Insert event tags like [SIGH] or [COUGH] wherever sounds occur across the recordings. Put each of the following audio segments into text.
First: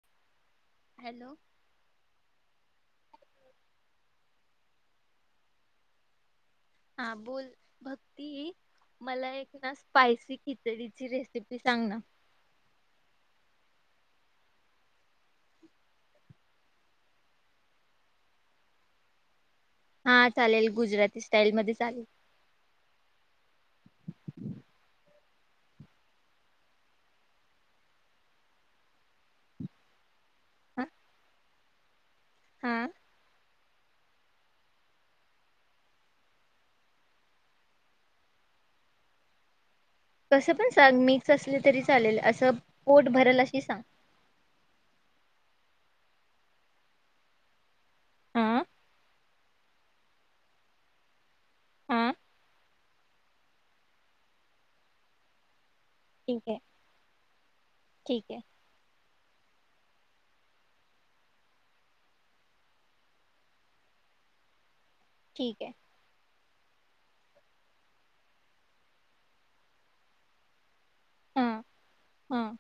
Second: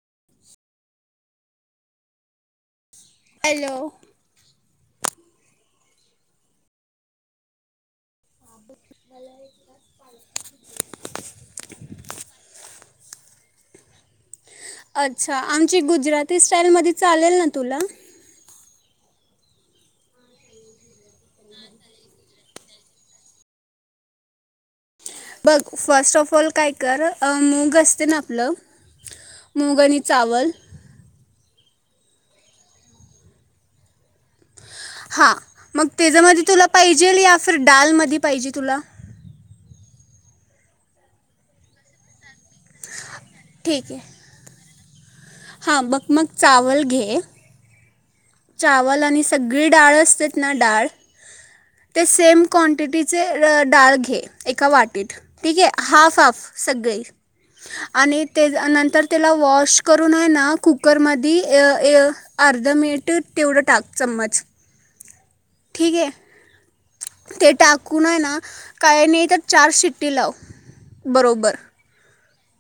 [INAUDIBLE] Hello. Hello. हा बोल, बघ. ती, मला एकदा स्पायसी खिचडीची रेसिपी सांग ना. अच्छा आमची गुजराती स्टाईल मध्ये चालेल ना तुला. हा चालेल गुजराती स्टाईल मध्ये चालेल. बघ फर्ट ऑफ ऑल काय कर ग मूग असते ना आपलं मूग आणि चावल. हा. हा हा मग त्याच्यामध्ये तुला पाहिजे या डालमध्ये पाहिजे तुला. कसं पण सांग मिक्स असले तरी चालेल असं. पोट भरल अशी सांग. हा मग मग चावल घे. हा चावल आणि सगळी डाळ असते ना डाळ ते हा सेम क्वांटिटीचे डाळ घे एका वाटीत ठीक आहे. हाफ ठीक हाफ आहे सगंले. आणि ठीक आहे नंतर त्याला वॉश करून आहे ना कुकरमध्ये य य अर्धा मिनिट तेवढं टाक चमच. ठीक आहे. ते टाकून आहे ना काय नाही चार शिट्टी लाव बरोबर. हम.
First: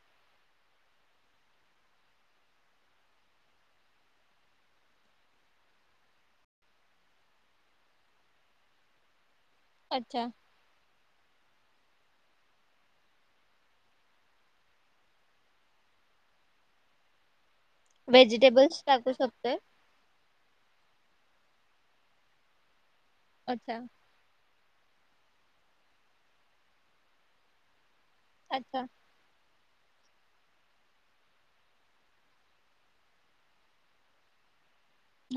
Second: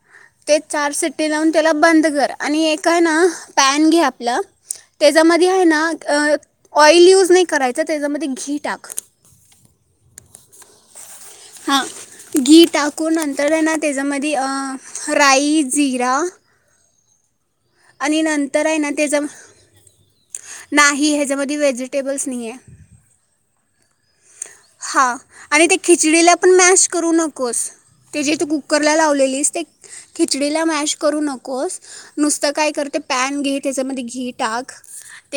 ते चार सिट्टी लावून त्याला बंद कर आणि एक आहे ना पॅन घे आपलं त्याच्यामध्ये आहे ना ऑइल यूज नाही करायचा त्याच्यामध्ये घी टाक. अच्छा! हां घी टाकून नंतर हाय ना त्याच्यामध्ये राई, जिरा आणि नंतर आहे व्हेजिटेबल्स ना टाकू त्याचा शकतोय. नाही ह्याच्यामध्ये व्हेजिटेबल्स नाहीय. अच्छा! हा आणि त्या खिचडीला पण मॅश करू नकोस. ते जे तू अच्छा. कुकर लावलेलीस ते खिचडीला मॅश करू नकोस नुसतं काय कर पॅन घे त्याच्यामध्ये घी टाक.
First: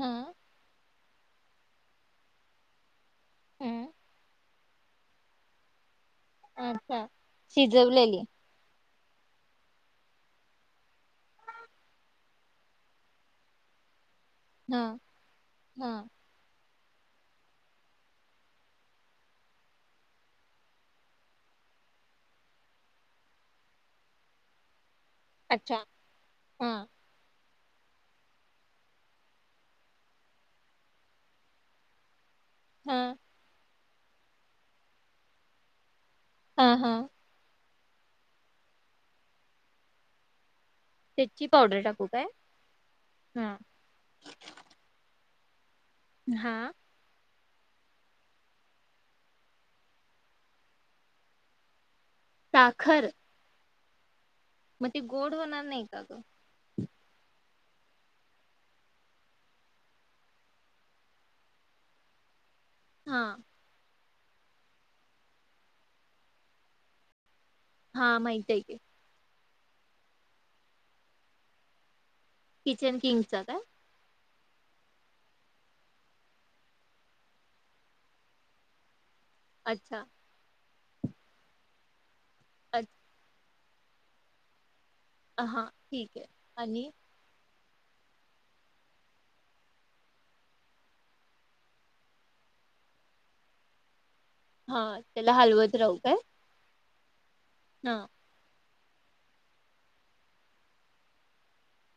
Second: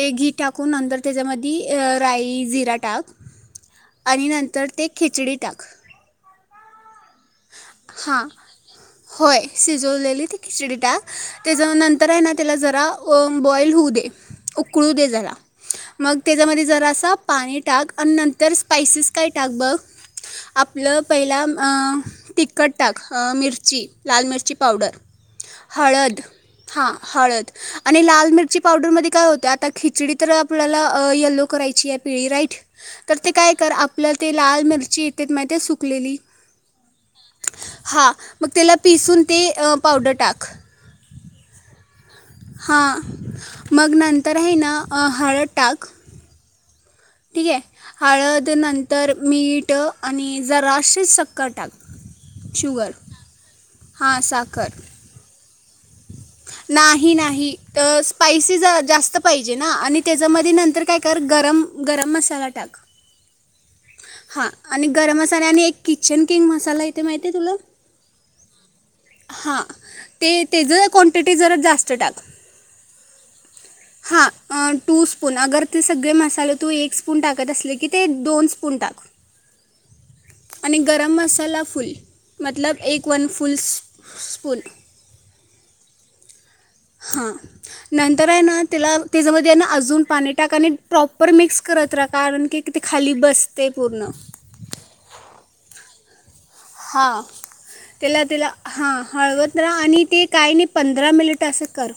हा घी टाकून नंतर त्याच्यामध्ये राई, जिरा टाक. हा आणि नंतर ते खिचडी टाक. अच्छा! शिजवलेली, हां होय शिजवलेली ती खिचडी टाक. नंतर आहे ना त्याला जरा बॉईल होऊ दे. हा उकळू देला जरा हा मग त्याच्यामध्ये, थोडासा पाणी टाक आणि नंतर स्पायसीस काय टाक बघ आपलं पहिला तिकट, मिरची -लाल मिरची पॉवडर. अच्छा हळद, हा हां हळद. आणि लाल मिरची पावडरमध्ये काय होत आता खिचडी तर आपल्याला येलो करायची आहे पिवळी राईट हा तर ते काय कर आप आपलं ते लाल मिरची येत्यात माहिती सुकलेली. हा हा, हा मग त्याला पिसून ते पावडर टाक. तेची पावडर टाकू. काय? हा हा मग नंतर आहे ना हळद टाक. हा, ठीक आहे हळद नंतर मीठ आणि जराशीच सक्कर टाक. साखर, हा साखर, मग, ती गोड होणार. नाही, का क? नाही नाही तर स्पायसी जरा जास्त पाहिजे ना आणि त्याच्यामध्ये नंतर काय कर गरम, गरम मसाला टाक. हा, हां आणि गरम मसाल्या आणि एक किचन किंग मसाला इथे माहिती आहे तुला, हा माहती आहे की, हां ते, त्याज क्वांटिटी जरा जास्त टाक. किचन किंगचा काय? हां टू स्पून अगर ते सगळे मसाले तू एक स्पून टाकत असले की ते दोन स्पून टाक. अच्छा. आणि गरम मसाला फूल मतलब अच्छा एक वन. फुल स्फुल हा ठीके. आणि हां नंतर आहे ना त्याला त्याच्यामध्ये आहे ना अजून पाणी टाका आणि प्रॉपर मिक्स करत राहा कारण की ते खाली बसते पूर्ण हा त्याला हलवच राहू काय. हां. हा तेला तेला हां हळवत राहा आणि ते काय नाही पंधरा मिनिट असं कर.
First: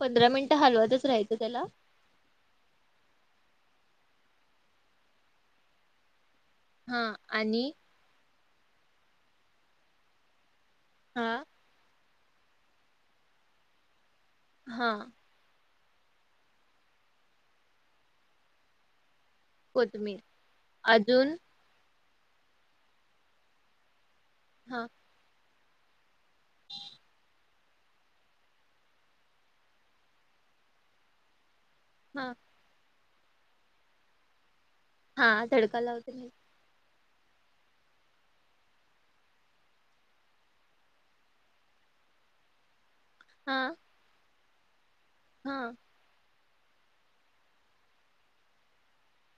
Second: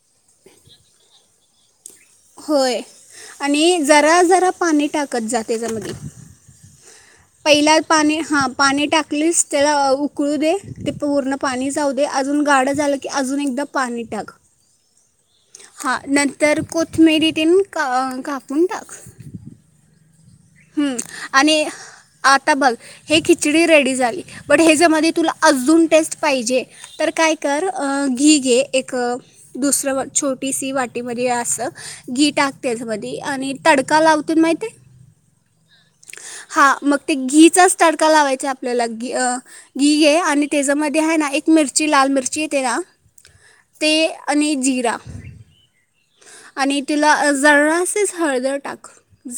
पंधरा मिनिटं हलवतच राहायचं त्याला होय आणि जरा जरा पाणी टाकत जा त्याच्यामध्ये हा आणि पहिला पाणी हा. पाणी टाकलीस त्याला उकळू दे. ते हा पूर्ण पाणी जाऊ. ते अजून गाडं झालं की अजून एकदा पाणी टाक. हा. हा नंतर कोथमिरी तेन का कापून टाक. तुम्ही? हम्म आणि आता बघ हे खिचडी रेडी झाली. बट हा ह्याच्यामध्ये तुला अजून टेस्ट पाहिजे तर काय कर घी घे एक दुसरं छोटीशी वाटीमध्ये असं. हा घी टाक त्याच्यामधी. आणि तडका लावतेय माहिती हाय हा तडका लावते माहिती हाय ते घीचाच ताडका लावायचा आपल्याला घी घी घे आणि त्याच्यामध्ये आहे ना एक मिरची लाल मिरची येते ना. हा ते. आणि जीरा हा. आणि तुला जरासच हळदर टाक.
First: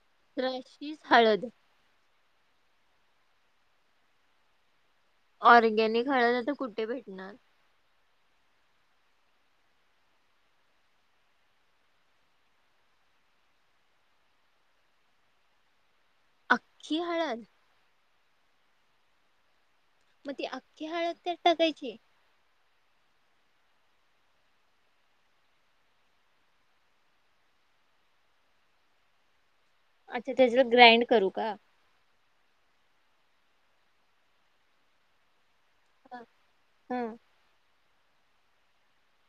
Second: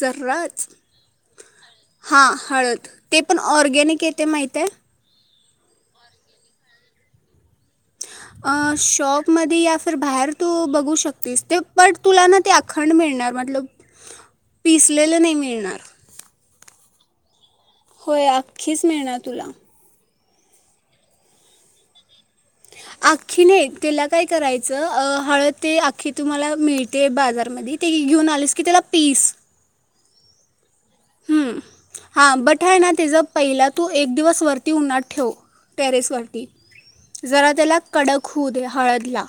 जराच शीच हळद हां हळद ते पण ऑर्गेनिक येते माहितीया. ऑर्गेनिक हळद आता कुठे भेटणार? [INAUDIBLE] अख्खी हळद. होय आख्खीच मिळनार तुला मग ती अख्खी हळद त्यात टाकायची? आख्खी नइ तेला काय करायचं अ, हळद ती आख्खी तुम्हांला मिळते बाजारमध्ये, ते घेऊन आलीस की त्याला पीस आच्छा तेज ग्रॅड करू का? हा बट हाय ना, तेज पहिला तू एक दिवस वरती उन्हात ठेव. हा टेरेसवरती हा जरा त्याला कडक होऊदे. हळद ला.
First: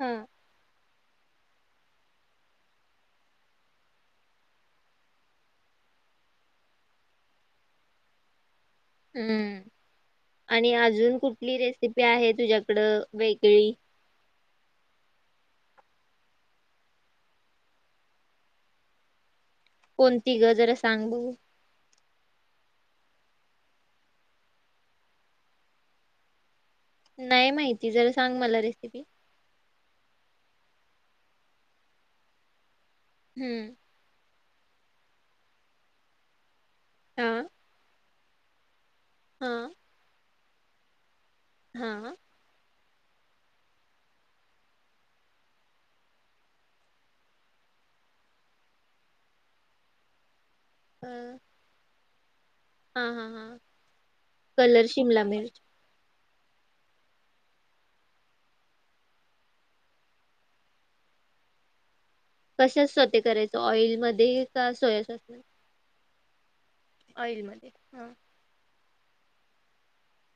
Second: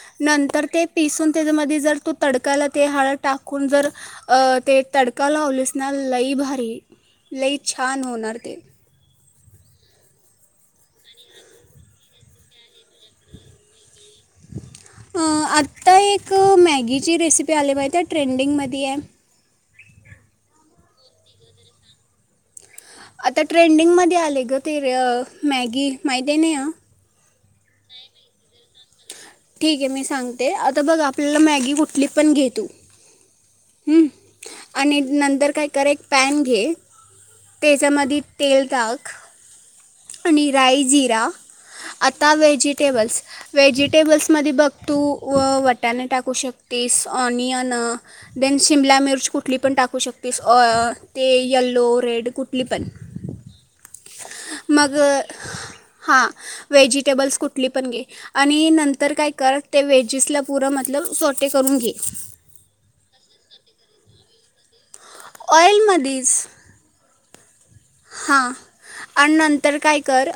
हा. नंतर ते पिसून त्यज्यामधी जर तू तडकाला ते हळद टाकून जर अ ते तडका लावलीस ना लई भारी लई छान होणार ते हम्म! आणि अजून कुठली रेसिपी आहे तुझ्याकडं वेगळी? अ् आत्ता एक मॅगीची रेसिपी आली माहितीय आहे ट्रेंडिंगमध्ये हाय? कोणती गं? जरा सांग बघू. आता ट्रेंडिंग मध्ये आले गं ते अ मॅगी माहितीय नाही आ किती? ठीक आहे मी सांगते. आता बघ आपल्याला मॅगी कुठली पण घे तू हम्म! हं? आणि नंतर काय कर एक पॅन घे. हा त्याच्यामध्ये तेल टाक. हा. आणि राई, जिरा. हा आता व्हेजि टेबल्स, व्हेजिटेबल्स मध्ये बघ तू व वटाणे टाकू शकतीस, ऑनियन देन शिमला मिर्ची कुठली पण टाकू शकतीस. अ ते यल्लो रेड. कुठली पण हां-हां-हां. कलर मग शिमला मिर्च हां व्हेजिटेबल्स कुठली पण घे आणि नंतर काय कर ते व्हेजिसला पुरा मतलब सोटे करून घे. कशात सोटे करायचं? ऑइलमध्ये का सोयास ऑइलमधी [INAUDIBLE] तेलमध्ये हा. आणि नंतर काय कर,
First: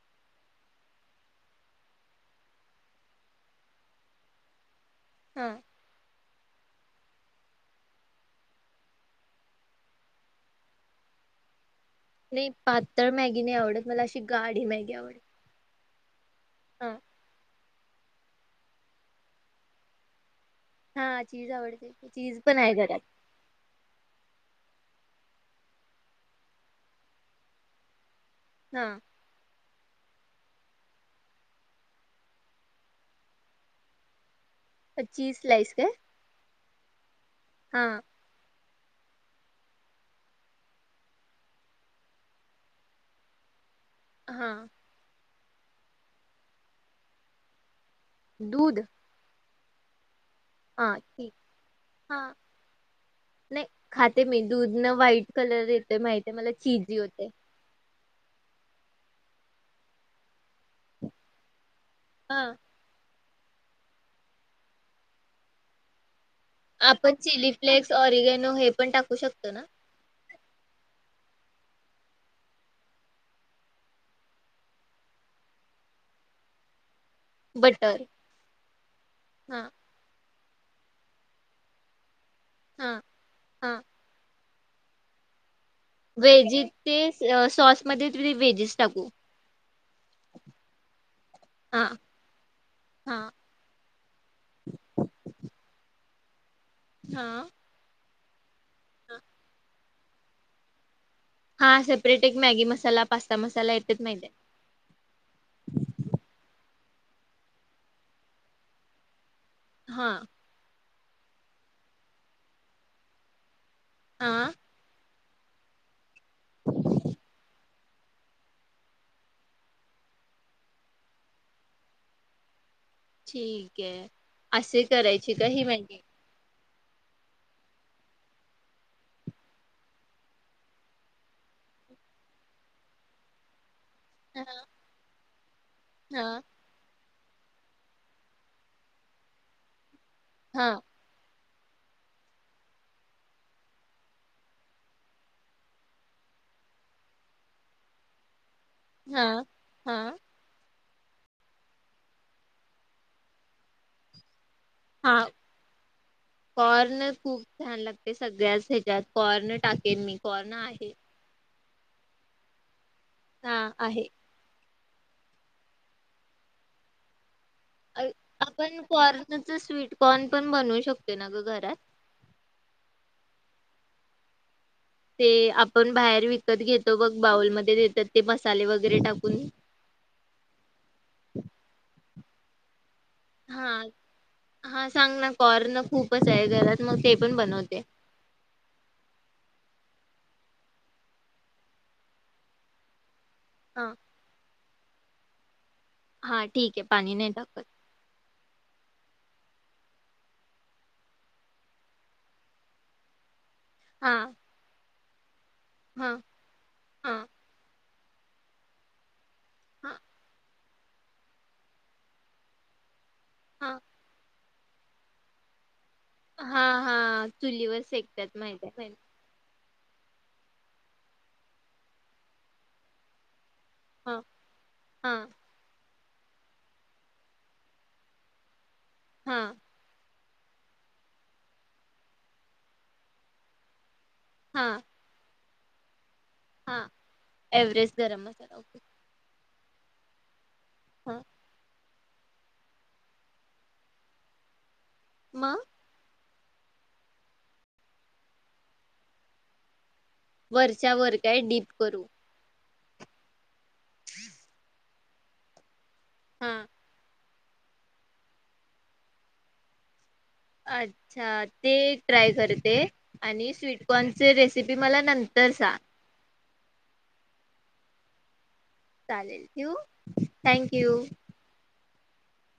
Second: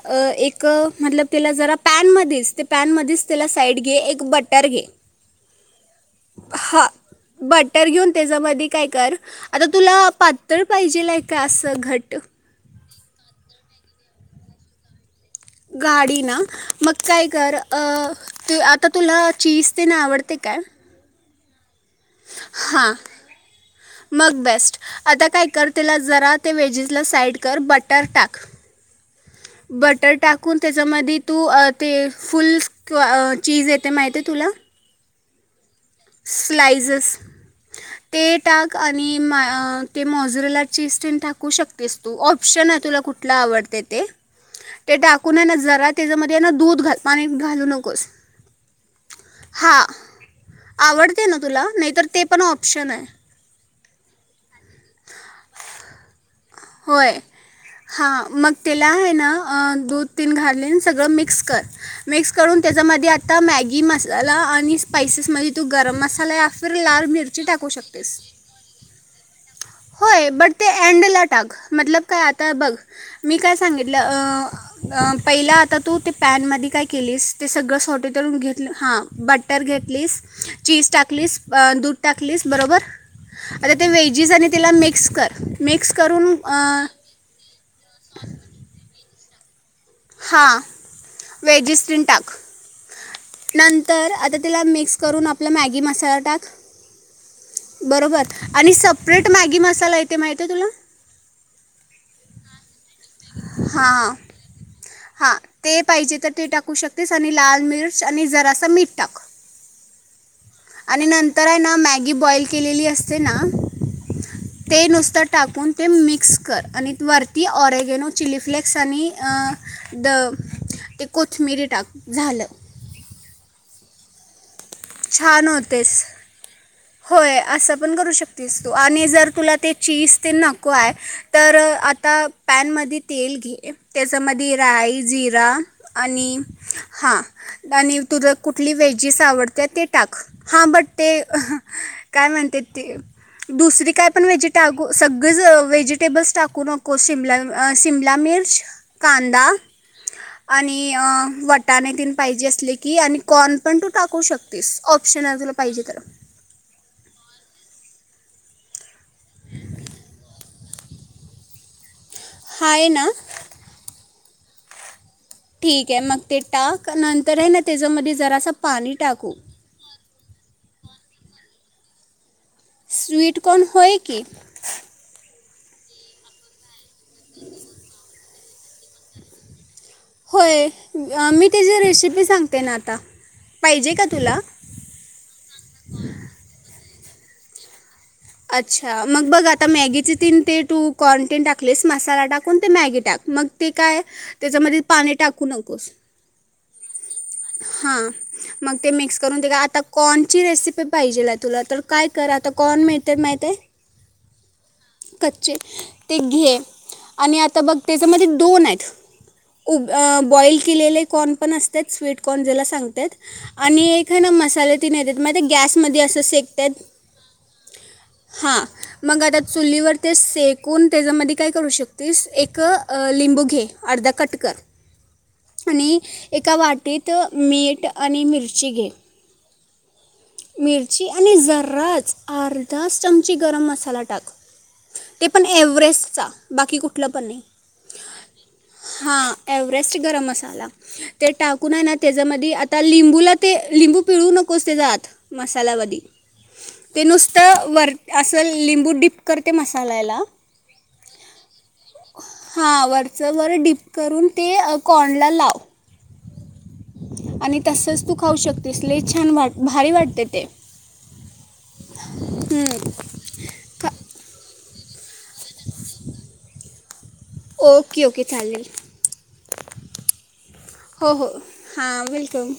एक मतलब तेला जरा पॅन मधीच ते पॅनमध्येच त्यला साईड घे. एक बटर घे. हा. हा. बटर घेऊन त्यजामधी काय कर, आता तुला पातळ पाहिजेल हाय का असं घट्ट? पातळ मॅगी नाही आवडत, मला अशी गाढी मॅगी आवडते. गाडी ना? हा मक काय कर? अ ते आता तुला चीज तेन आवड ते काय? हा चीज आवडते. चीज पण हाय घरात. अता काय कर तेला जरा ते वेजीसला साईड कर बटर टाक. हा. बटर टाकून त्याच्यामदी तू अ ते फुल किंवा अ चीज येते माहिती आहे तुला? चीज स्लाइस काय? स्लाइसेस हा ते टाक. आणि माय अ ते मोजरेला चीज तेन टाकू शकतेस तू ऑप्शन हाय तुला कुठला आवडते. हा ते टाक. कुणाला जरा त्याच्यामध्ये आहे ना दूध घाल, पाणी घालू नकोस. दूध हा. हा आवडते ठीक ना तुला नाहीतर ते हा पण नाही. खाते मी दूध न व्हाईट कलर येतोय माहित ते मला चीजी होय होतय. हां मग तेला आहे ना अ दूध तीन घालीन सगळं मिक्स कर. मिक्स हा करून त्याच्यामध्ये आ आता मॅगी मसाला आणि स्पायसेस मध्ये तू गरम मसाला फिर लाल आपण मिरची चिली टाकू फ्लेक्स शकतेस ऑरिगेनो हे पण टाक टाकु शकतो ना? होय बट ते एंडला टाक. मतलब काय आता बघ, मी काय सांगितलं अ अ पहिला आता तू ते पॅन मधी काय केलीस ते सगळं बटर सोट [UNINTELLIGIBLE] करुन घेतलं हा हा बटर घेतलीस. चीज टाकलीस. अ दूध टाक. टाकलीस बरोबर, हा आता हा ते वेजीस आणि तिला मिक्स कर. मिक्स करून व्हेजी अं, ते अ सॉसमध्ये [UNINTELLIGIBLE] व्हेजीस स टाकू. हा हा वेजिस तेन टाक. हा नंतर आता तिला मिक्स करून आपला मॅगी मसाला टाक. हा. बरोबर. आणि सपरेट मॅगी मसाला ये ते माहिते तुला. हा सेपरेट एक मॅगी मसा हा हा ते पाहिजे तर ते टाकू शक तेस आणि लाल मिर्च आणि जरास मीठ टाक. हां. आणि नंतर आहे ना मॅगी बॉइल केलेली असते ना. हा ते नुसत. टाकून ते मिक्स कर आणि वरती ऑरेगेनो चिली फ्लेक्स आणि द ते कोथिंबिरी टाक झालं. ठीकय. असे करायचे छान काहि माहिेती. होतेस होय असं पण करू शकतेस तू आणि जर तुला ते चीज ते नको आहे तर आता पॅनमध्ये तेल घे. हा तेच्यामध्ये राई. जीर. [UNINTELLIGIBLE] आणि हा हां. आणि तु जर कुठली व्हेजीस आवड [UNINTELLIGIBLE] टाक हा बट ते काय म्हणते ती दुसरी काय पण व्हेजी टाकू सगळंच व्हेजिटेबल्स टाकू नको शिमला शिमला मिर्च. हा कांदा हा आणि मी वटाणे तीन पाहिजे असले की आणि कॉर्न पण तू टाकू शकती. हा ऑप्शन आहे तुला पाहिजे तर. कॉर्न खूप छान लागते सगळ्याच ह्याच्यात कॉर्न टाकेन मी कॉर्न आहे. हाय ना. हा आहे. ठीक आहे मग ते टाक न तर हायन त्याच्यामध्ये जरा असं पाणी टाकू कॉर्न पण बनवू शकते ना ग घरात. स्वीटकॉर्न होय की. ते आपण बाहेर विकत घेतो बघ बाऊलमध्ये देतात ते मसाले वगैरे टाकून. होय मी त्याच्या रेसिपीज. सांगते ना आता. हां पाहिजे का तुला हां सांग ना कॉर्न खूपच आहे घरात. मग ते पण बनवते. अच्छा मग बघ आता मॅगीचे तीन ते कॉर्न टाकलेस मसाला टाकून ते मॅगी टाक. मग ते हा काय त्याच्यामध्ये पाणी टाकू नकोस. हा ठीकय. हा मग ते मिक्स करून ते का आता कॉनची रेसिपी पाहिजेले तुला तर काय कर आता कॉर्न मिळतय माहितेय. हा, [UNINTELLIGIBLE] चे हा ते घे हा आणि आता बघ त्याच्यामध्ये दोन आहेत. [UNINTELLIGIBLE] हा अ बॉईल किलेले कॉन पण असत्यात स्वीट कोणजेला सांगतेत. हा. आणि एक है ना म [UNINTELLIGIBLE] माहिती आहे. गॅस मधी असं हा शेकतेत हा चुलीवर शेकतात हा माहित आहे मग [UNINTELLIGIBLE] चुलीवर ते शेकून त्याच्यामध्ये काय करू शकतीस एक लिंबू घे. अर्धा हा कट कर हा आणि, एका वाटी तेत मीठ आणि मिरची घे. हां, मिरची आणि जराच अर्धाच चमची गरम मसाला टाक. हा, ते पण एव्हेस्टचा. हा एवरेस्ट गरम मसाला. एवरेस्ट गरम मसााला, हा. ते टाकू. हाय ना त्याच्यामधी आता लिंबूला ते लिंबू पिळू नकोस त्याचा आत मग मसाला वादी ते नुसतं वर अस लिंबू डीप करते मसाल्याला, वरच्या वर काय डीप करू. हां वरचं वर डीप करून ते कॉर्नला लाव. हा, आणि तसच तू खाऊ शकतेस लय छान भारी वाटते. ते अच्छा ते ट्राय करते हं. आणि खा स्वीटकॉनचे रेसिपी ते मला नंतर तर सांग. ओके ओके चालेल. चालेल ठेऊ. Thank you. हो हो हां वेलकम.